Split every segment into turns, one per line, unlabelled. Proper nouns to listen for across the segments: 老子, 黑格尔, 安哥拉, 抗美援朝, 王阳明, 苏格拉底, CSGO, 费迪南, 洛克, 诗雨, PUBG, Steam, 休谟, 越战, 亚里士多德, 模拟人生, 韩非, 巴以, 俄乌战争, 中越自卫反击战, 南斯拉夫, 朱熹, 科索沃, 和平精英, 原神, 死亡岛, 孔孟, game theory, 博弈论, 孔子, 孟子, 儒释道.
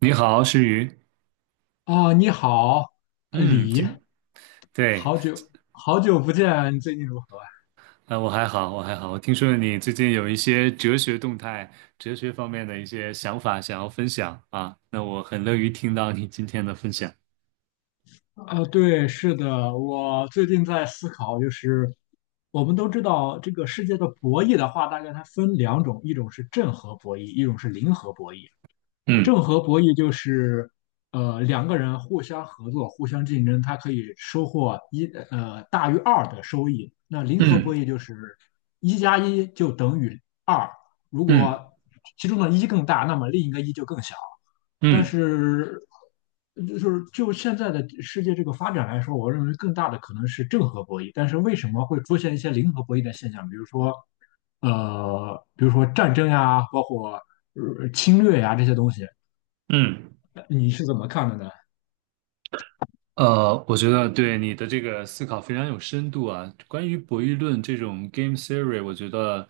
你好，诗雨。
啊，你好，
嗯，
李，
对，
好久好久不见，你最近如何啊？
啊、我还好，我还好。我听说你最近有一些哲学动态、哲学方面的一些想法想要分享啊，那我很乐于听到你今天的分享。
啊，对，是的，我最近在思考，就是我们都知道这个世界的博弈的话，大概它分两种，一种是正和博弈，一种是零和博弈。
嗯
正和博弈就是，两个人互相合作、互相竞争，他可以收获大于二的收益。那零和
嗯
博弈就是一加一就等于二，如果
嗯
其中的一更大，那么另一个一就更小。但
嗯
是就是现在的世界这个发展来说，我认为更大的可能是正和博弈。但是为什么会出现一些零和博弈的现象？比如说战争呀，包括侵略呀这些东西。
嗯。
你是怎么看的呢？
呃，我觉得对你的这个思考非常有深度啊。关于博弈论这种 game theory，我觉得，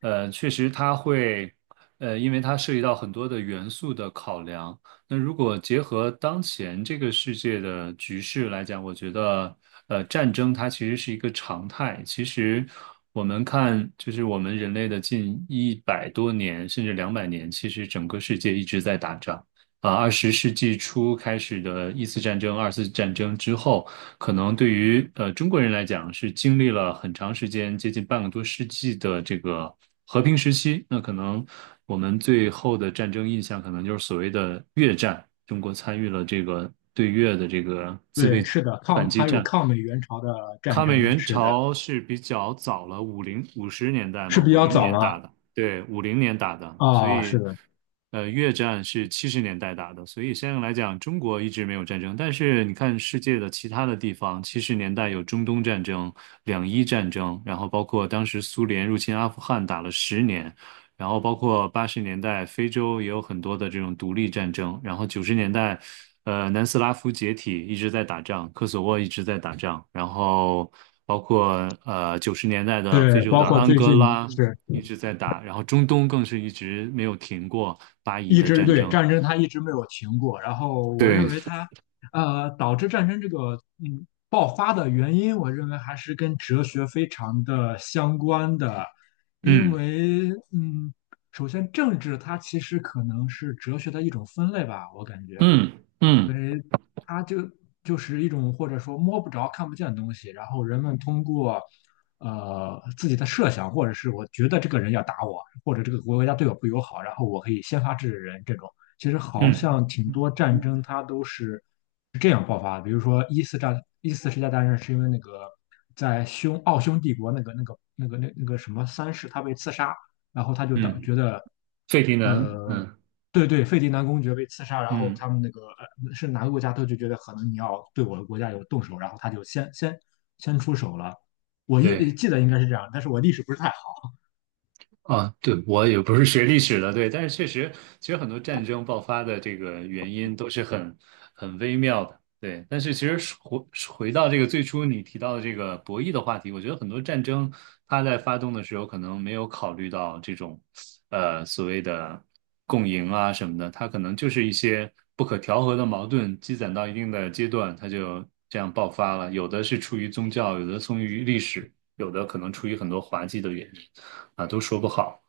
确实它会，因为它涉及到很多的元素的考量。那如果结合当前这个世界的局势来讲，我觉得，战争它其实是一个常态。其实我们看，就是我们人类的近100多年，甚至200年，其实整个世界一直在打仗。啊，20世纪初开始的一次战争、二次战争之后，可能对于中国人来讲是经历了很长时间，接近半个多世纪的这个和平时期。那可能我们最后的战争印象，可能就是所谓的越战，中国参与了这个对越的这个自
对，
卫
是的，
反击
还有
战。
抗美援朝的战
抗美
争，
援
是的，
朝是比较早了，五零五十年代
是
嘛，
比
五
较
零
早
年打
了
的，对，五零年打的，所
啊，是
以，
的，
越战是七十年代打的，所以相应来讲，中国一直没有战争。但是你看世界的其他的地方，七十年代有中东战争、两伊战争，然后包括当时苏联入侵阿富汗打了十年，然后包括80年代非洲也有很多的这种独立战争，然后九十年代，南斯拉夫解体一直在打仗，科索沃一直在打仗，然后包括九十年代的非
对，
洲
包
的
括
安
最
哥
近
拉
是
一直在打，然后中东更是一直没有停过巴以
一
的
直，
战
对，
争。
战争，它一直没有停过。然后我
对，
认为它，导致战争这个爆发的原因，我认为还是跟哲学非常的相关的，因
嗯
为首先政治它其实可能是哲学的一种分类吧，我感觉。
嗯
因
嗯
为它就是一种或者说摸不着、看不见的东西，然后人们通过自己的设想，或者是我觉得这个人要打我，或者这个国家对我不友好，然后我可以先发制人这种。其实好
嗯
像挺多战争它都是这样爆发的，比如说一四世界大战是因为那个在奥匈帝国那个什么三世他被刺杀，然后他就
嗯，
觉得。
费迪南，
呃
嗯
对对，费迪南公爵被刺杀，然后
嗯，
他们那个是哪个国家他就觉得可能你要对我的国家有动手，然后他就先出手了。我
对。
记得应该是这样，但是我历史不是太好。
啊，对，我也不是学历史的，对，但是确实，其实很多战争爆发的这个原因都是很微妙的，对。但是其实回到这个最初你提到的这个博弈的话题，我觉得很多战争它在发动的时候可能没有考虑到这种。所谓的共赢啊什么的，它可能就是一些不可调和的矛盾积攒到一定的阶段，它就这样爆发了。有的是出于宗教，有的出于历史，有的可能出于很多滑稽的原因啊，都说不好。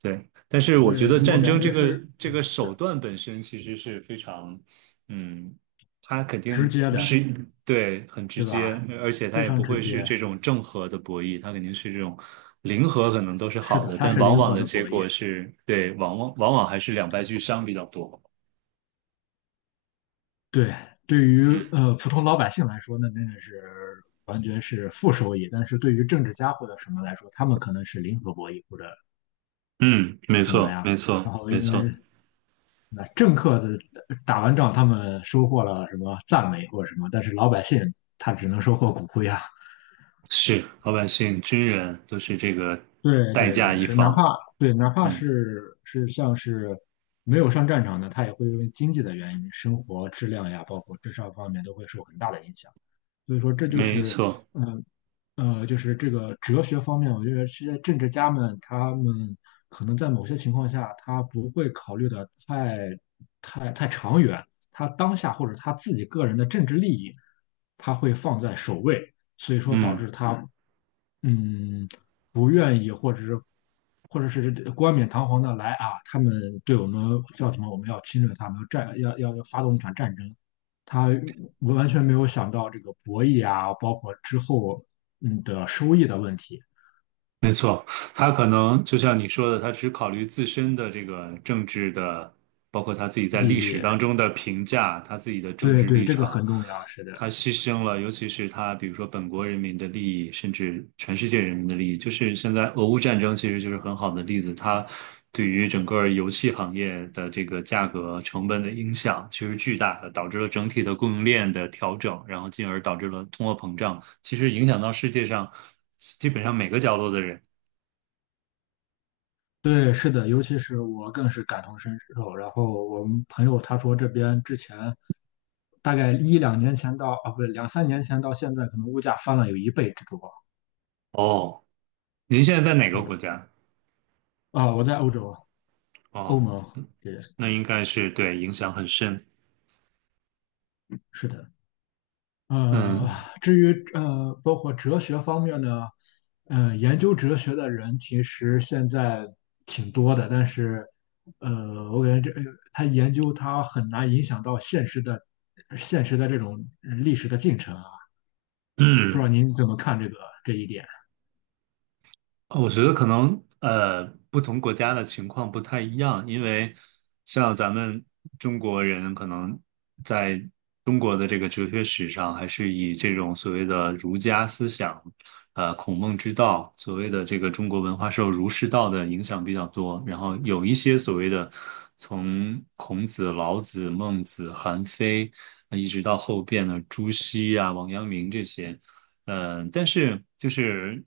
对，但是我觉得
对，我
战
感
争
觉
这个
是
这个手段本身其实是非常，嗯，它肯
直
定
接的，
是对很直
对
接，
吧？
而且
非
它也
常
不
直
会是
接。
这种正和的博弈，它肯定是这种零和，可能都是
是
好
的，
的，
它
但
是
往
零
往
和
的
的
结
博弈。
果是，对，往往还是两败俱伤比较多。
对，对于普通老百姓来说，那真的是完全是负收益。但是对于政治家或者什么来说，他们可能是零和博弈或者
嗯，没
怎么
错，没
样。
错，
然后
没
因为
错，
那政客的打完仗，他们收获了什么赞美或者什么，但是老百姓他只能收获骨灰啊。
是老百姓、军人都是这个
对
代
对
价
对，
一
是哪
方。
怕对哪怕
嗯，
是像是没有上战场的，他也会因为经济的原因、生活质量呀，包括智商方面都会受很大的影响。所以说，这就
没
是
错，
嗯呃，就是这个哲学方面，我觉得这些政治家们他们可能在某些情况下，他不会考虑的太长远，他当下或者他自己个人的政治利益，他会放在首位，所以说导
嗯。
致他。嗯，不愿意，或者是冠冕堂皇的来啊，他们对我们叫什么？我们要侵略他们，要发动一场战争。他完全没有想到这个博弈啊，包括之后的收益的问题、
没错，他可能就像你说的，他只考虑自身的这个政治的，包括他自己在
利
历史
益。
当中的评价，他自己的政
对
治
对，
立
这个
场，
很重要，是的，
他牺牲了，尤其是他比如说本国人民的利益，甚至全世界人民的利益。就是现在俄乌战争其实就是很好的例子，它对于整个油气行业的这个价格成本的影响其实巨大的，导致了整体的供应链的调整，然后进而导致了通货膨胀，其实影响到世界上基本上每个角落的人。
对，是的，尤其是我更是感同身受。然后我们朋友他说这边之前。大概一两年前到啊，不对，两三年前到现在，可能物价翻了有一倍之多。
哦，您现在在哪个国
的。
家？
啊，我在欧洲啊欧
哦，
盟 y
那应该是对影响很深。
是的。呃，
嗯
至于包括哲学方面呢，研究哲学的人其实现在挺多的，但是我感觉他研究他很难影响到现实的这种历史的进程啊。不知道
嗯，
您怎么看这一点？
我觉得可能不同国家的情况不太一样，因为像咱们中国人可能在中国的这个哲学史上，还是以这种所谓的儒家思想，孔孟之道，所谓的这个中国文化受儒释道的影响比较多，然后有一些所谓的从孔子、老子、孟子、韩非，一直到后边的朱熹啊、王阳明这些。嗯，但是就是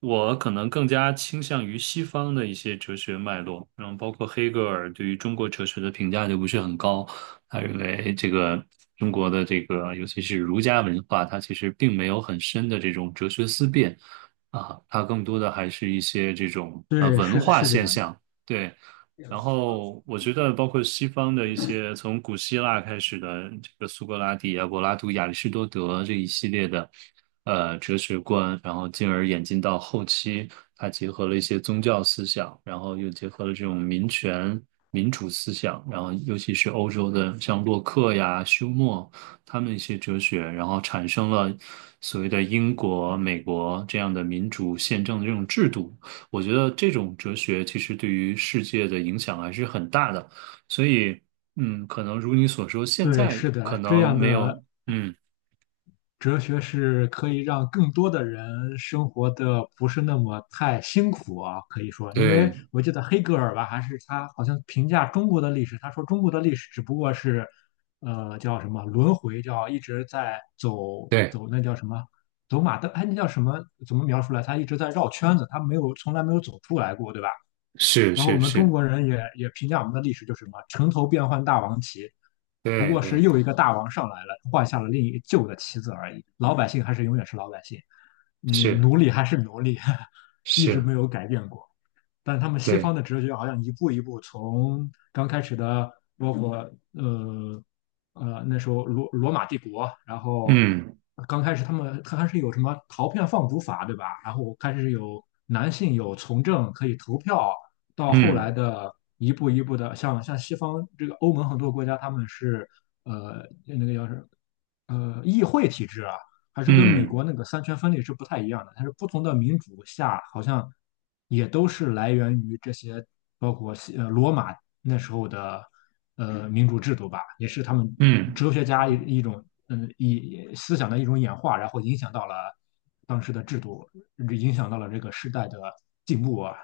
我可能更加倾向于西方的一些哲学脉络，然后包括黑格尔对于中国哲学的评价就不是很高，他认为这个中国的这个尤其是儒家文化，它其实并没有很深的这种哲学思辨啊，它更多的还是一些这种啊
对，
文
是
化
是这
现
样的。
象，对。然后我觉得，包括西方的一些从古希腊开始的这个苏格拉底啊、柏拉图、亚里士多德这一系列的哲学观，然后进而演进到后期，它结合了一些宗教思想，然后又结合了这种民权、民主思想，然后尤其是欧洲的像洛克呀、休谟他们一些哲学，然后产生了所谓的英国、美国这样的民主宪政的这种制度。我觉得这种哲学其实对于世界的影响还是很大的，所以，嗯，可能如你所说，现
对，
在
是
可
的，这
能
样
没有，
的
嗯，
哲学是可以让更多的人生活的不是那么太辛苦啊，可以说，因为
对
我记得黑格尔吧，还是他好像评价中国的历史，他说中国的历史只不过是，叫什么轮回，叫一直在走
对，
走那叫什么走马灯，哎，那叫什么？怎么描述来？他一直在绕圈子，他没有从来没有走出来过，对吧？
是
然后我
是
们中
是，
国人也评价我们的历史就是什么"城头变换大王旗"，不
对
过
对
是又一
对，
个大王上来了，换下了另一旧的旗子而已。老百姓还是永远是老百姓，你
是
奴隶还是奴隶，一直
是，
没有改变过。但他们西
对，
方的哲学好像一步一步从刚开始的，包括呃那时候罗马帝国，然后
嗯
刚开始他还是有什么陶片放逐法，对吧？然后开始有男性有从政可以投票，到后来
嗯
的一步一步的，像西方这个欧盟很多国家他们是那个叫是议会体制啊，还是跟美
嗯
国那个三权分立是不太一样的。它是不同的民主下，好像也都是来源于这些，包括罗马那时候的民主制度吧，也是他们
嗯
哲学家一种思想的一种演化，然后影响到了当时的制度，影响到了这个时代的进步啊。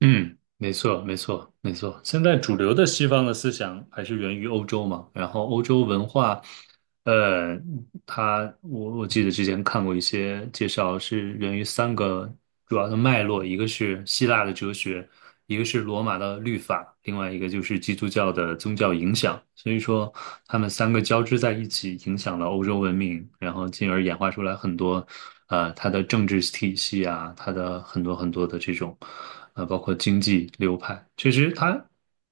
嗯，没错没错没错。现在主流的西方的思想还是源于欧洲嘛，然后欧洲文化。呃，它我记得之前看过一些介绍，是源于三个主要的脉络，一个是希腊的哲学，一个是罗马的律法，另外一个就是基督教的宗教影响。所以说，他们三个交织在一起，影响了欧洲文明，然后进而演化出来很多，它的政治体系啊，它的很多很多的这种，包括经济流派。其实它，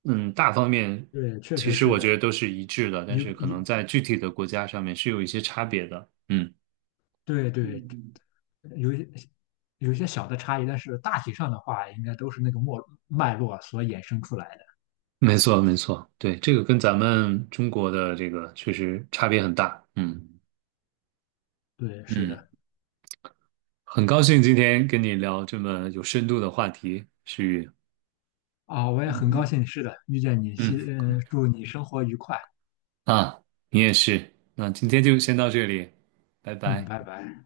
嗯，大方面
对，确
其
实
实
是
我
的。
觉得都是一致的，但
有
是可
有
能在具体的国家上面是有一些差别的。嗯，
对对，
嗯，
有一有一些小的差异，但是大体上的话，应该都是那个络所衍生出来的。
没错，没错，对，这个跟咱们中国的这个确实差别很大。嗯
对，是
嗯，
的，
很高兴今天跟你聊这么有深度的话题，诗雨。
啊，我也很高兴，是的，遇见你，
嗯，
祝你生活愉快，
啊，你也是。那今天就先到这里，拜
嗯，
拜。
拜拜。